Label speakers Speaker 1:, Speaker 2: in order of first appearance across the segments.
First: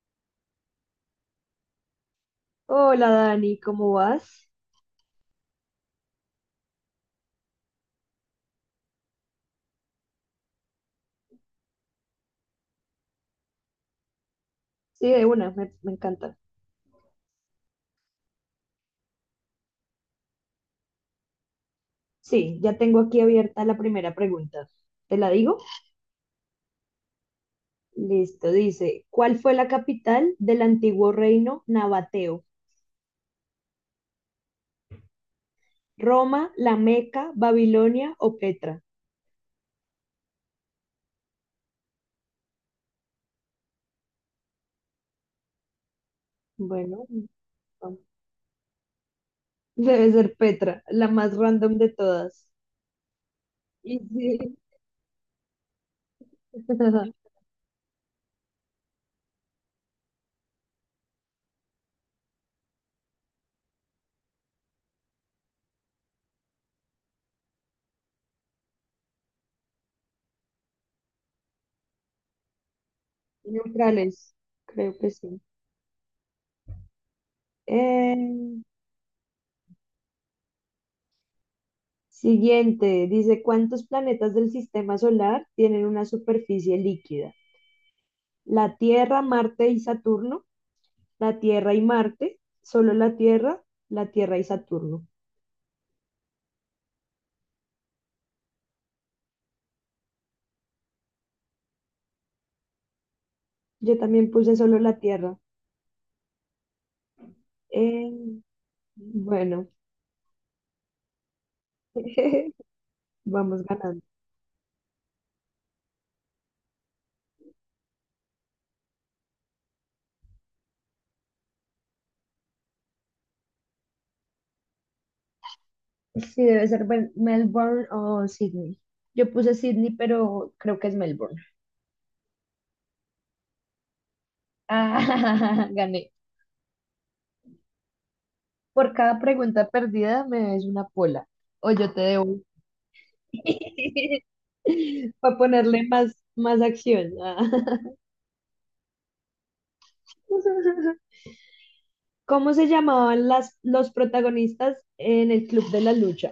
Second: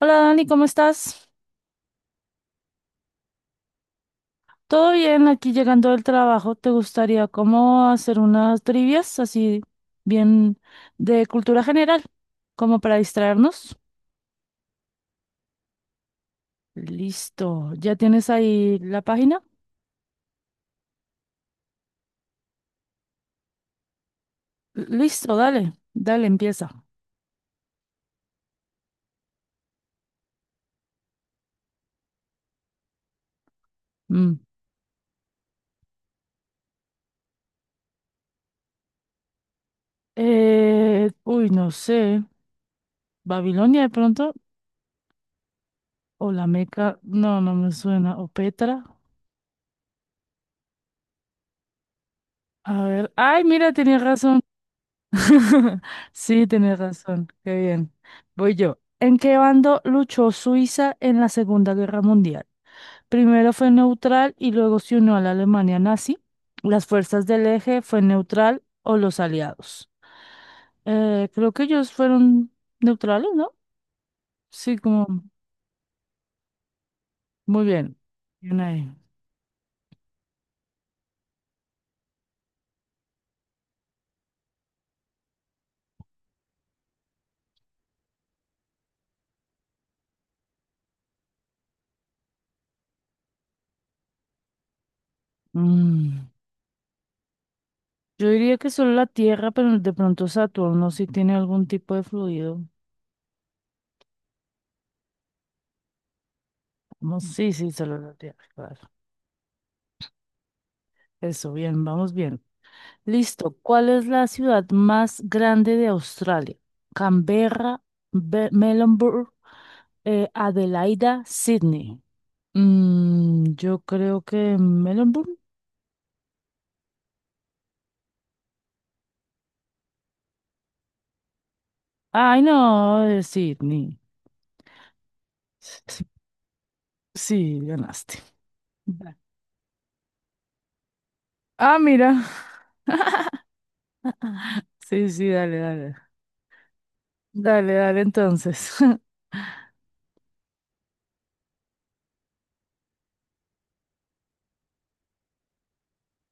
Speaker 1: Hola Dani, ¿cómo estás?
Speaker 2: Hola Dani, ¿cómo vas?
Speaker 1: ¿Todo bien? Aquí llegando del trabajo, ¿te gustaría cómo hacer unas trivias así bien de cultura general, como para distraernos?
Speaker 2: Sí, de una, me encanta.
Speaker 1: Listo, ¿ya tienes ahí la página?
Speaker 2: Sí, ya tengo aquí abierta la primera pregunta. ¿Te la
Speaker 1: Listo,
Speaker 2: digo?
Speaker 1: dale, empieza.
Speaker 2: Listo, dice, ¿cuál fue la capital del antiguo reino nabateo?
Speaker 1: Mm.
Speaker 2: ¿Roma, La Meca, Babilonia o Petra?
Speaker 1: Uy, no sé, Babilonia de pronto, o la Meca,
Speaker 2: Bueno,
Speaker 1: no, no me
Speaker 2: vamos.
Speaker 1: suena, o Petra.
Speaker 2: Debe ser Petra, la más random de todas.
Speaker 1: A ver, ay, mira, tenía
Speaker 2: Y
Speaker 1: razón.
Speaker 2: sí,
Speaker 1: Sí, tienes razón. Qué bien. Voy yo. ¿En qué bando luchó Suiza en la Segunda Guerra Mundial? Primero fue neutral y luego se unió a la Alemania nazi. Las fuerzas del eje, fue neutral o los aliados. Creo que ellos fueron neutrales, ¿no?
Speaker 2: neutrales,
Speaker 1: Sí,
Speaker 2: creo
Speaker 1: como
Speaker 2: que sí.
Speaker 1: muy bien.
Speaker 2: Eh,
Speaker 1: Bien ahí.
Speaker 2: Siguiente, dice, ¿cuántos planetas del sistema solar tienen una superficie líquida? ¿La Tierra, Marte y Saturno, la Tierra y Marte, solo la Tierra y Saturno?
Speaker 1: Mm, Yo diría que solo la Tierra, pero de pronto Saturno sí tiene algún tipo de fluido.
Speaker 2: Yo también puse solo la Tierra.
Speaker 1: Vamos, sí, sí, solo
Speaker 2: Eh,
Speaker 1: la Tierra, claro.
Speaker 2: bueno,
Speaker 1: Eso, bien, vamos bien. Listo.
Speaker 2: vamos
Speaker 1: ¿Cuál
Speaker 2: ganando.
Speaker 1: es la ciudad más grande de Australia? Canberra, Melbourne, Adelaida, Sydney. Mm, yo creo que Melbourne.
Speaker 2: Sí, debe ser Melbourne o Sydney. Yo puse Sydney, pero creo que es Melbourne.
Speaker 1: Ay, no, es Sydney.
Speaker 2: Ah, gané.
Speaker 1: Sí, ganaste.
Speaker 2: Por
Speaker 1: Va.
Speaker 2: cada pregunta perdida me debes una pola. O
Speaker 1: Ah,
Speaker 2: yo te
Speaker 1: mira.
Speaker 2: debo.
Speaker 1: Sí, sí,
Speaker 2: Para
Speaker 1: dale,
Speaker 2: ponerle
Speaker 1: dale.
Speaker 2: más acción. Ah.
Speaker 1: Dale, entonces.
Speaker 2: ¿Cómo se llamaban los protagonistas en el Club de la Lucha?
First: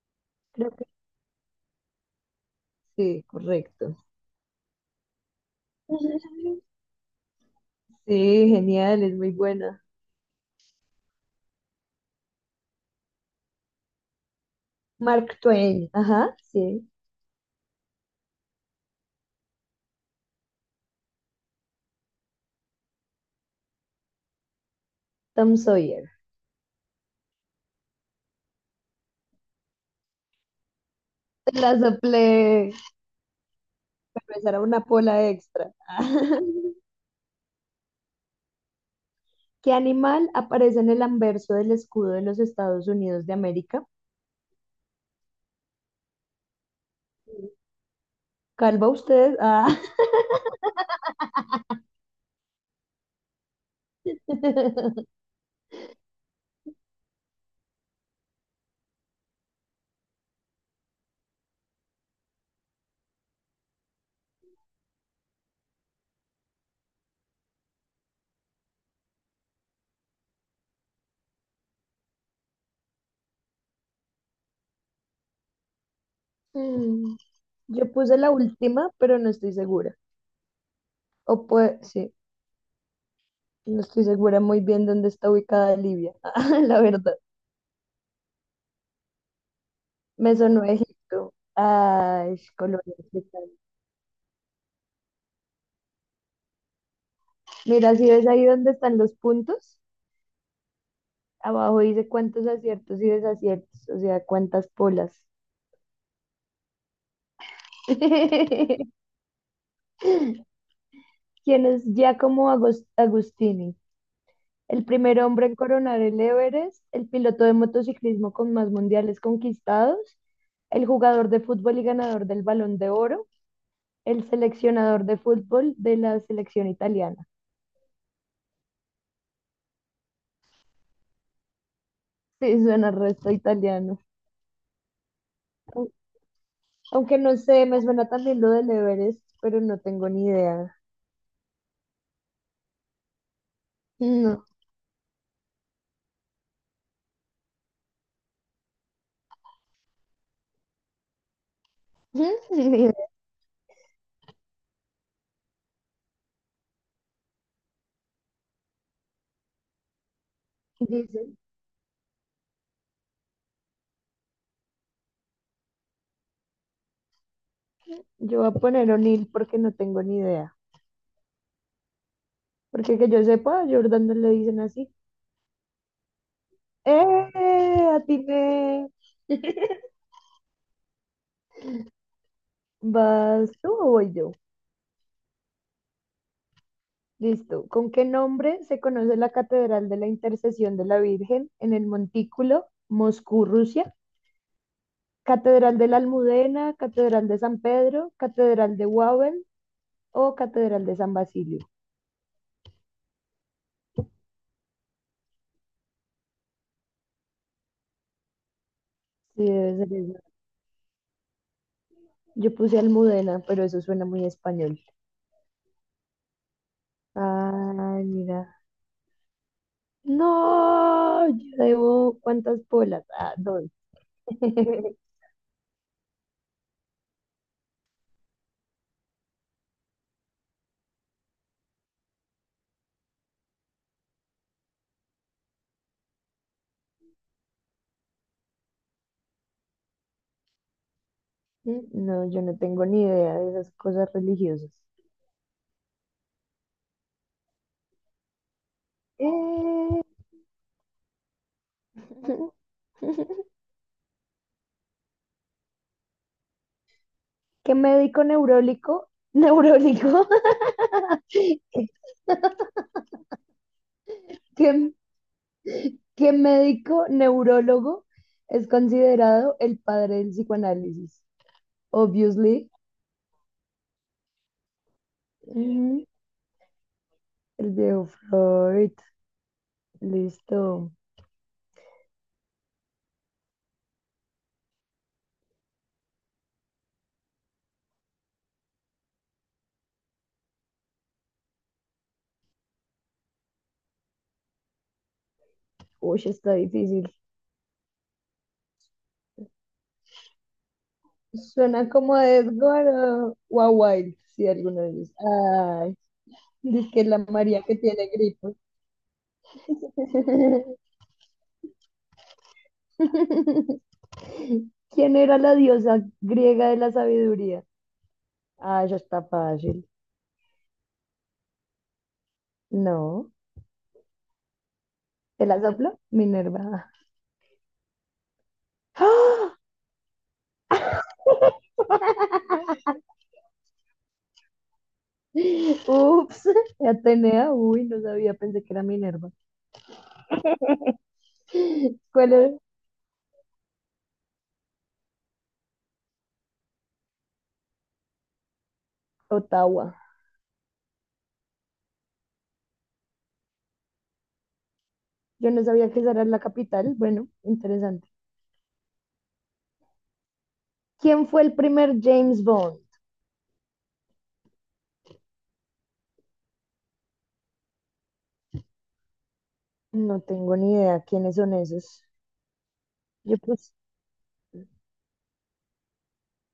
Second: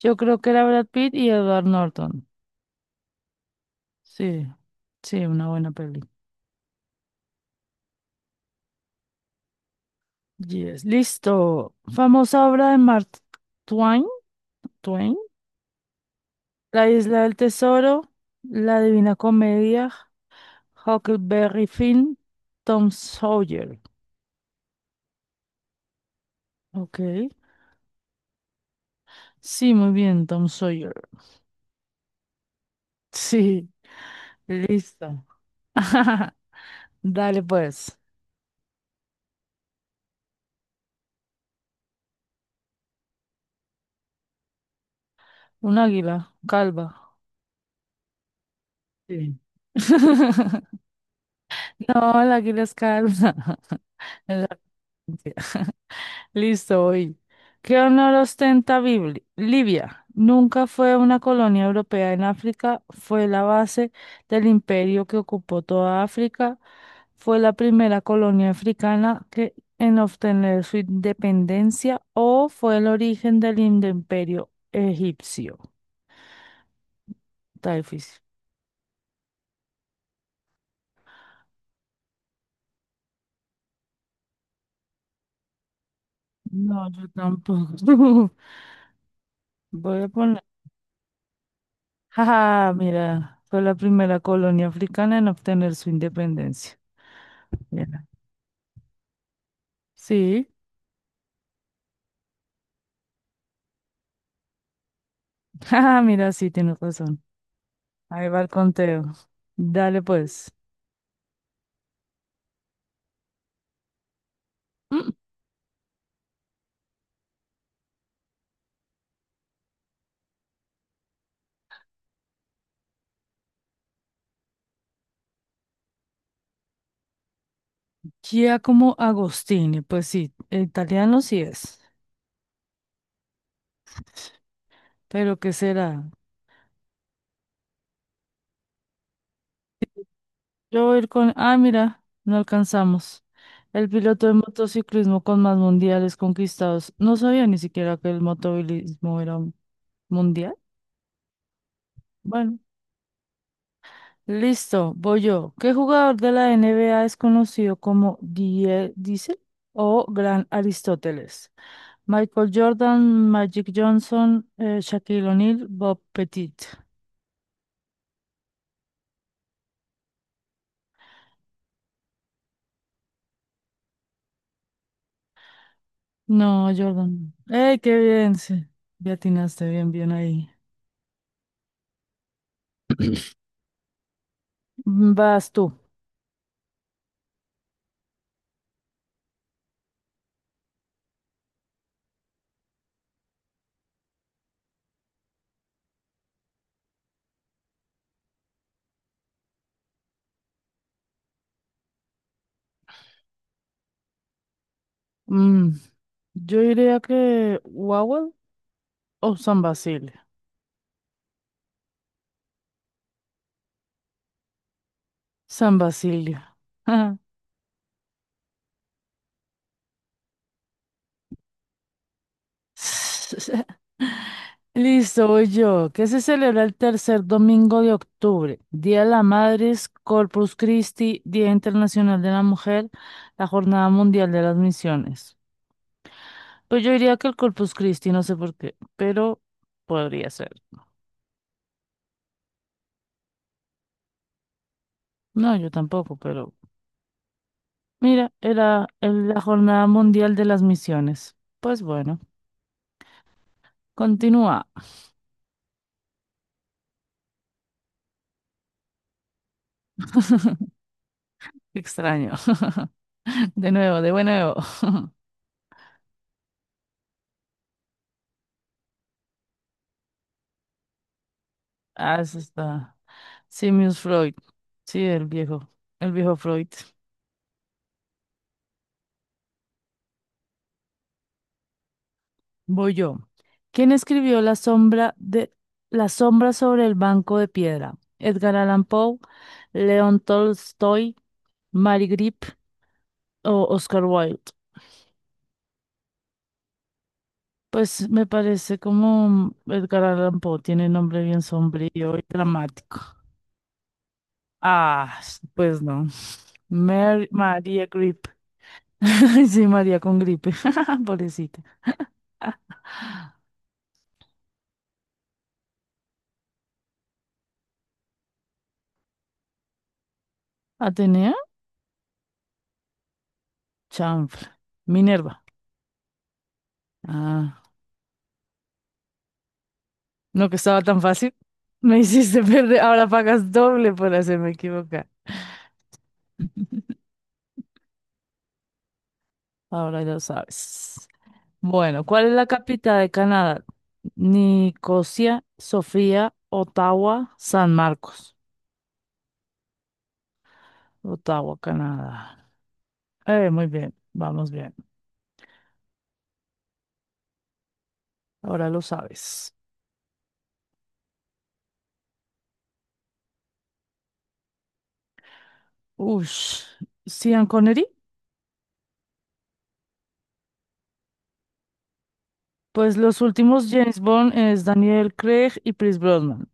Speaker 1: Yo creo que era
Speaker 2: Creo que
Speaker 1: Brad Pitt y Edward Norton.
Speaker 2: sí, correcto.
Speaker 1: Sí, sí, una buena peli.
Speaker 2: Sí, genial, es muy buena.
Speaker 1: Yes, listo. Famosa obra de Mark Twain. Twain,
Speaker 2: Mark Twain, ajá,
Speaker 1: La
Speaker 2: sí.
Speaker 1: Isla del Tesoro, La Divina Comedia, Huckleberry Finn, Tom Sawyer.
Speaker 2: Tom Sawyer.
Speaker 1: Ok. Sí, muy bien, Tom Sawyer.
Speaker 2: Te la soplé,
Speaker 1: Sí,
Speaker 2: pero esa era una
Speaker 1: listo.
Speaker 2: pola extra.
Speaker 1: Dale pues.
Speaker 2: ¿Qué animal aparece en el anverso del escudo de los Estados Unidos de América?
Speaker 1: Un águila calva.
Speaker 2: Calva usted.
Speaker 1: Sí.
Speaker 2: Ah.
Speaker 1: No, el águila es calva. El Listo, hoy. ¿Qué honor ostenta Libia? Nunca fue una colonia europea en África, fue la base del imperio que ocupó toda África, fue la primera colonia africana que, en obtener su independencia o fue el origen del imperio egipcio.
Speaker 2: Mm,
Speaker 1: Está
Speaker 2: yo puse
Speaker 1: difícil.
Speaker 2: la última, pero no estoy segura. O puede, sí. No estoy segura muy bien dónde está ubicada Libia, la
Speaker 1: No, yo
Speaker 2: verdad.
Speaker 1: tampoco. Voy a
Speaker 2: Me
Speaker 1: poner...
Speaker 2: sonó Egipto. Ay,
Speaker 1: Jaja,
Speaker 2: Colombia. Qué
Speaker 1: mira,
Speaker 2: tal.
Speaker 1: fue la primera colonia africana en obtener su independencia.
Speaker 2: Mira,
Speaker 1: Mira.
Speaker 2: si ves ahí dónde están los puntos,
Speaker 1: Sí.
Speaker 2: abajo dice cuántos aciertos y desaciertos, o sea, cuántas polas.
Speaker 1: Ah, mira, sí, tienes razón. Ahí va el
Speaker 2: ¿Quién
Speaker 1: conteo. Dale, pues.
Speaker 2: es Giacomo Agostini? ¿El
Speaker 1: Mm,
Speaker 2: primer hombre en coronar el Everest, el piloto de motociclismo con más mundiales conquistados, el jugador de fútbol y ganador del Balón de Oro, el seleccionador de fútbol de la selección italiana?
Speaker 1: Giacomo Agostini, pues sí, italiano sí es.
Speaker 2: Sí, suena resto italiano.
Speaker 1: Pero ¿qué
Speaker 2: Au-
Speaker 1: será?
Speaker 2: Aunque no sé, me suena también lo del Everest, pero no tengo ni idea.
Speaker 1: Yo voy a ir con... Ah, mira, no alcanzamos. El piloto de
Speaker 2: No,
Speaker 1: motociclismo con más mundiales conquistados. No sabía ni siquiera que el motovilismo era un mundial. Bueno,
Speaker 2: ni idea.
Speaker 1: listo, voy yo. ¿Qué jugador de la NBA es conocido como Die Diesel o Gran
Speaker 2: Dicen,
Speaker 1: Aristóteles? Michael Jordan, Magic Johnson, Shaquille O'Neal, Bob Pettit.
Speaker 2: yo voy a poner O'Neill porque no tengo ni idea. Porque que yo sepa, a Jordan no le dicen así.
Speaker 1: No, Jordan. ¡Ey,
Speaker 2: ¡Eh!
Speaker 1: qué bien! Sí,
Speaker 2: Atiné.
Speaker 1: ya atinaste, bien, bien ahí.
Speaker 2: ¿Vas tú o voy yo?
Speaker 1: Mm, vas tú.
Speaker 2: Listo. ¿Con qué nombre se conoce la Catedral de la Intercesión de la Virgen en el Montículo, Moscú, Rusia? ¿Catedral de la Almudena, Catedral de San Pedro, Catedral de Wawel, o Catedral de San Basilio?
Speaker 1: Mm, yo diría que Wawel o
Speaker 2: Sí,
Speaker 1: San
Speaker 2: debe ser
Speaker 1: Basilio.
Speaker 2: esa. Yo puse Almudena, pero eso suena muy español.
Speaker 1: San Basilio.
Speaker 2: Ay, mira. No, yo debo cuántas polas. Ah, dos.
Speaker 1: Listo, voy yo. ¿Qué se celebra el tercer domingo de octubre? Día de la Madre, Corpus Christi, Día Internacional de la Mujer, la Jornada Mundial de las Misiones. Pues yo diría que el Corpus Christi, no sé por qué, pero podría ser.
Speaker 2: No, yo no tengo ni idea de esas cosas religiosas.
Speaker 1: No, yo tampoco, pero mira, era la Jornada
Speaker 2: Eh,
Speaker 1: Mundial de las Misiones. Pues bueno, continúa.
Speaker 2: ¿Qué médico neurólico? Neurólico.
Speaker 1: Qué extraño. De nuevo, de nuevo.
Speaker 2: ¿Qué, ¿qué médico neurólogo es considerado el padre del psicoanálisis?
Speaker 1: Ah, eso
Speaker 2: Obviously.
Speaker 1: está. Sigmund Freud. Sí, el viejo Freud.
Speaker 2: El viejo Freud. Listo.
Speaker 1: Voy yo. ¿Quién escribió La sombra sobre el banco de piedra? Edgar Allan Poe, León Tolstoy, Mary Grip o Oscar Wilde.
Speaker 2: Uy, está difícil.
Speaker 1: Pues me parece como Edgar Allan Poe tiene nombre bien
Speaker 2: Suena como
Speaker 1: sombrío y
Speaker 2: a Edgar
Speaker 1: dramático.
Speaker 2: o a Wilde, si alguno de ellos.
Speaker 1: Ah, pues
Speaker 2: Ay,
Speaker 1: no.
Speaker 2: dice que la María que
Speaker 1: María
Speaker 2: tiene
Speaker 1: Grip.
Speaker 2: gripe.
Speaker 1: Sí, María con gripe. Pobrecita.
Speaker 2: ¿Quién era la diosa griega de la sabiduría? Ah, eso está fácil.
Speaker 1: ¿Atenea?
Speaker 2: No.
Speaker 1: Chanfla. Minerva.
Speaker 2: ¿Te la soplo? Minerva.
Speaker 1: Ah,
Speaker 2: ¡Ah!
Speaker 1: no que estaba tan fácil. Me hiciste perder. Ahora pagas doble por hacerme equivocar.
Speaker 2: Ups. Atenea. Uy, no sabía. Pensé que era Minerva.
Speaker 1: Ahora lo sabes. Bueno, ¿cuál es
Speaker 2: ¿Cuál
Speaker 1: la
Speaker 2: era?
Speaker 1: capital de Canadá? Nicosia, Sofía, Ottawa, San Marcos.
Speaker 2: Ottawa.
Speaker 1: Ottawa, Canadá. Muy bien, vamos bien.
Speaker 2: Yo no sabía que esa era la capital. Bueno, interesante.
Speaker 1: Ahora lo sabes.
Speaker 2: ¿Quién fue el primer James Bond?
Speaker 1: Ush. Sean Connery.
Speaker 2: No tengo ni idea quiénes son esos.
Speaker 1: Pues los
Speaker 2: Yo
Speaker 1: últimos
Speaker 2: puse,
Speaker 1: James Bond es Daniel Craig y Pierce Brosnan.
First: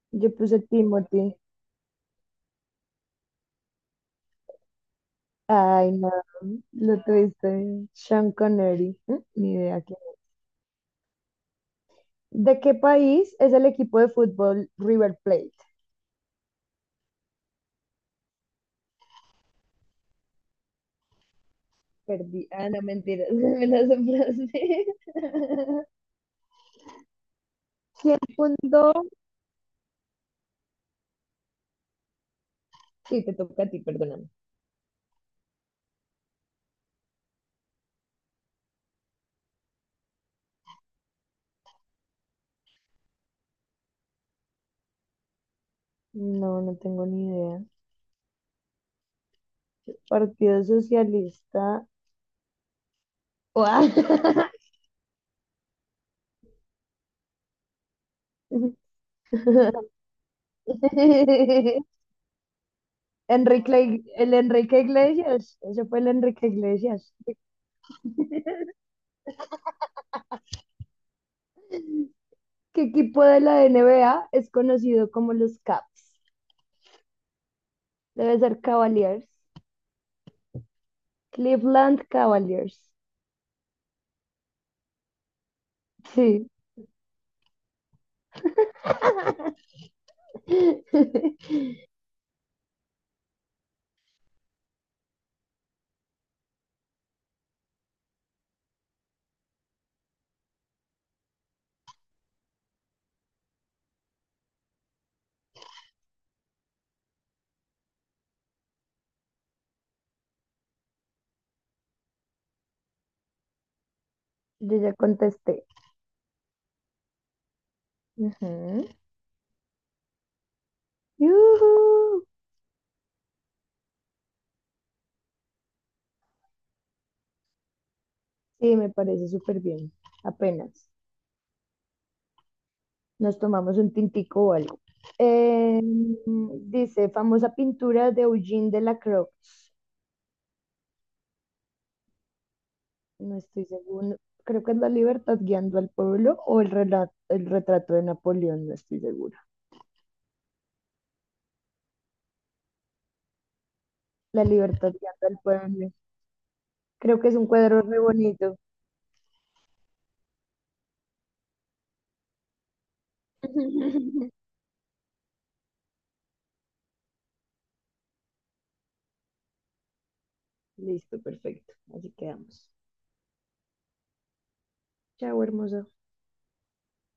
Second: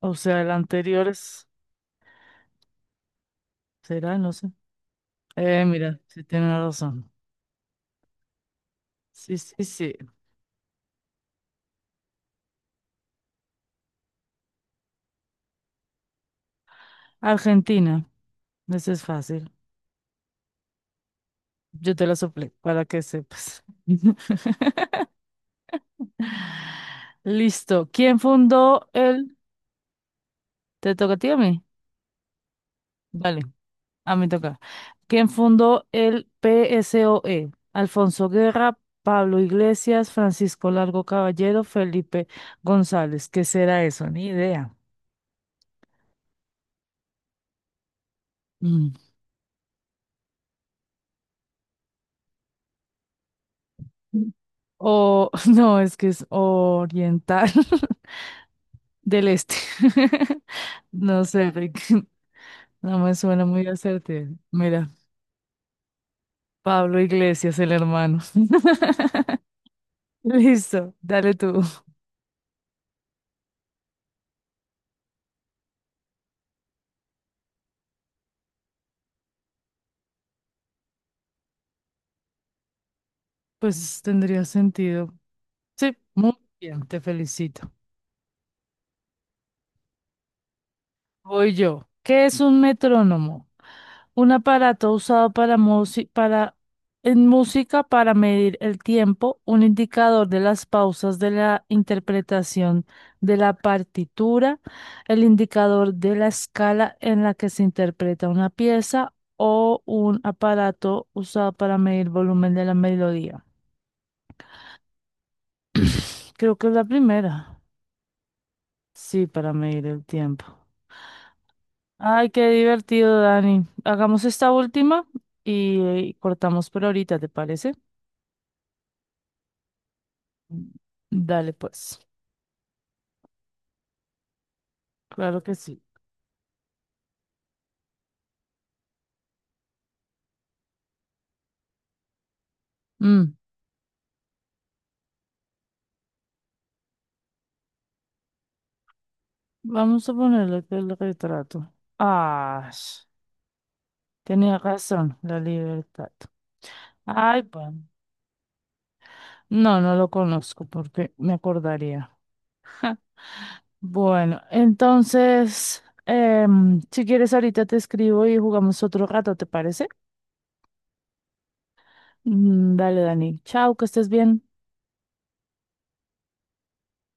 Speaker 1: O
Speaker 2: yo
Speaker 1: sea, el
Speaker 2: puse
Speaker 1: anterior
Speaker 2: Timothy.
Speaker 1: es... ¿Será? No sé.
Speaker 2: Ay,
Speaker 1: Mira,
Speaker 2: no,
Speaker 1: sí tiene
Speaker 2: lo
Speaker 1: razón.
Speaker 2: tuviste. Bien. Sean Connery. ¿Mm?
Speaker 1: Sí,
Speaker 2: Ni
Speaker 1: sí,
Speaker 2: idea
Speaker 1: sí.
Speaker 2: quién. ¿De qué país es el equipo de fútbol River Plate?
Speaker 1: Argentina. Ese es fácil. Yo te la
Speaker 2: Perdí.
Speaker 1: soplé
Speaker 2: Ah, no,
Speaker 1: para que
Speaker 2: mentira.
Speaker 1: sepas.
Speaker 2: Me las emplacé.
Speaker 1: Listo. ¿Quién
Speaker 2: ¿Quién
Speaker 1: fundó
Speaker 2: fundó?
Speaker 1: el... ¿Te toca a ti o a mí?
Speaker 2: Sí, te
Speaker 1: Vale.
Speaker 2: toca a ti,
Speaker 1: A mí
Speaker 2: perdóname.
Speaker 1: toca. ¿Quién fundó el PSOE? Alfonso Guerra, Pablo Iglesias, Francisco Largo Caballero, Felipe González. ¿Qué será eso? Ni idea.
Speaker 2: No, no tengo ni idea.
Speaker 1: Mm.
Speaker 2: Partido Socialista. Guau.
Speaker 1: O, no, es que es oriental del este. No sé, Rick. No me suena muy
Speaker 2: Enrique,
Speaker 1: acertado.
Speaker 2: el Enrique
Speaker 1: Mira,
Speaker 2: Iglesias, ese fue el Enrique
Speaker 1: Pablo
Speaker 2: Iglesias.
Speaker 1: Iglesias, el hermano. Listo, dale tú.
Speaker 2: ¿Qué equipo de la NBA es conocido como los Caps? Debe ser Cavaliers. Cleveland Cavaliers.
Speaker 1: Pues tendría sentido. Sí, muy
Speaker 2: Sí.
Speaker 1: bien, te felicito. Voy yo. ¿Qué es un metrónomo? Un aparato usado para en música para medir el tiempo, un indicador de las pausas de la interpretación de la partitura, el indicador de la escala en la que se interpreta una pieza o un aparato usado para medir volumen de la melodía.
Speaker 2: Yo ya contesté.
Speaker 1: Creo que es la primera.
Speaker 2: Ujú.
Speaker 1: Sí, para medir el tiempo.
Speaker 2: Yujú.
Speaker 1: Ay, qué divertido, Dani. Hagamos esta última y cortamos por ahorita, ¿te parece?
Speaker 2: Sí, me parece súper bien. Apenas
Speaker 1: Dale, pues.
Speaker 2: nos tomamos un tintico o algo.
Speaker 1: Claro que sí.
Speaker 2: Dice, famosa pintura de Eugene Delacroix.
Speaker 1: Mm,
Speaker 2: No estoy seguro. Creo que es La Libertad guiando al pueblo o el retrato de Napoleón, no estoy segura.
Speaker 1: vamos a ponerle acá el retrato. Ah,
Speaker 2: La
Speaker 1: tenía
Speaker 2: Libertad
Speaker 1: razón,
Speaker 2: guiando
Speaker 1: la
Speaker 2: al pueblo.
Speaker 1: libertad.
Speaker 2: Creo que es
Speaker 1: Ay,
Speaker 2: un cuadro
Speaker 1: bueno.
Speaker 2: re bonito.
Speaker 1: No, no lo conozco porque me acordaría. Bueno, entonces, si quieres ahorita te escribo y jugamos otro rato, ¿te parece?
Speaker 2: Listo, perfecto. Así quedamos.
Speaker 1: Mm, dale, Dani. Chao, que estés bien.
Speaker 2: Chao, hermoso.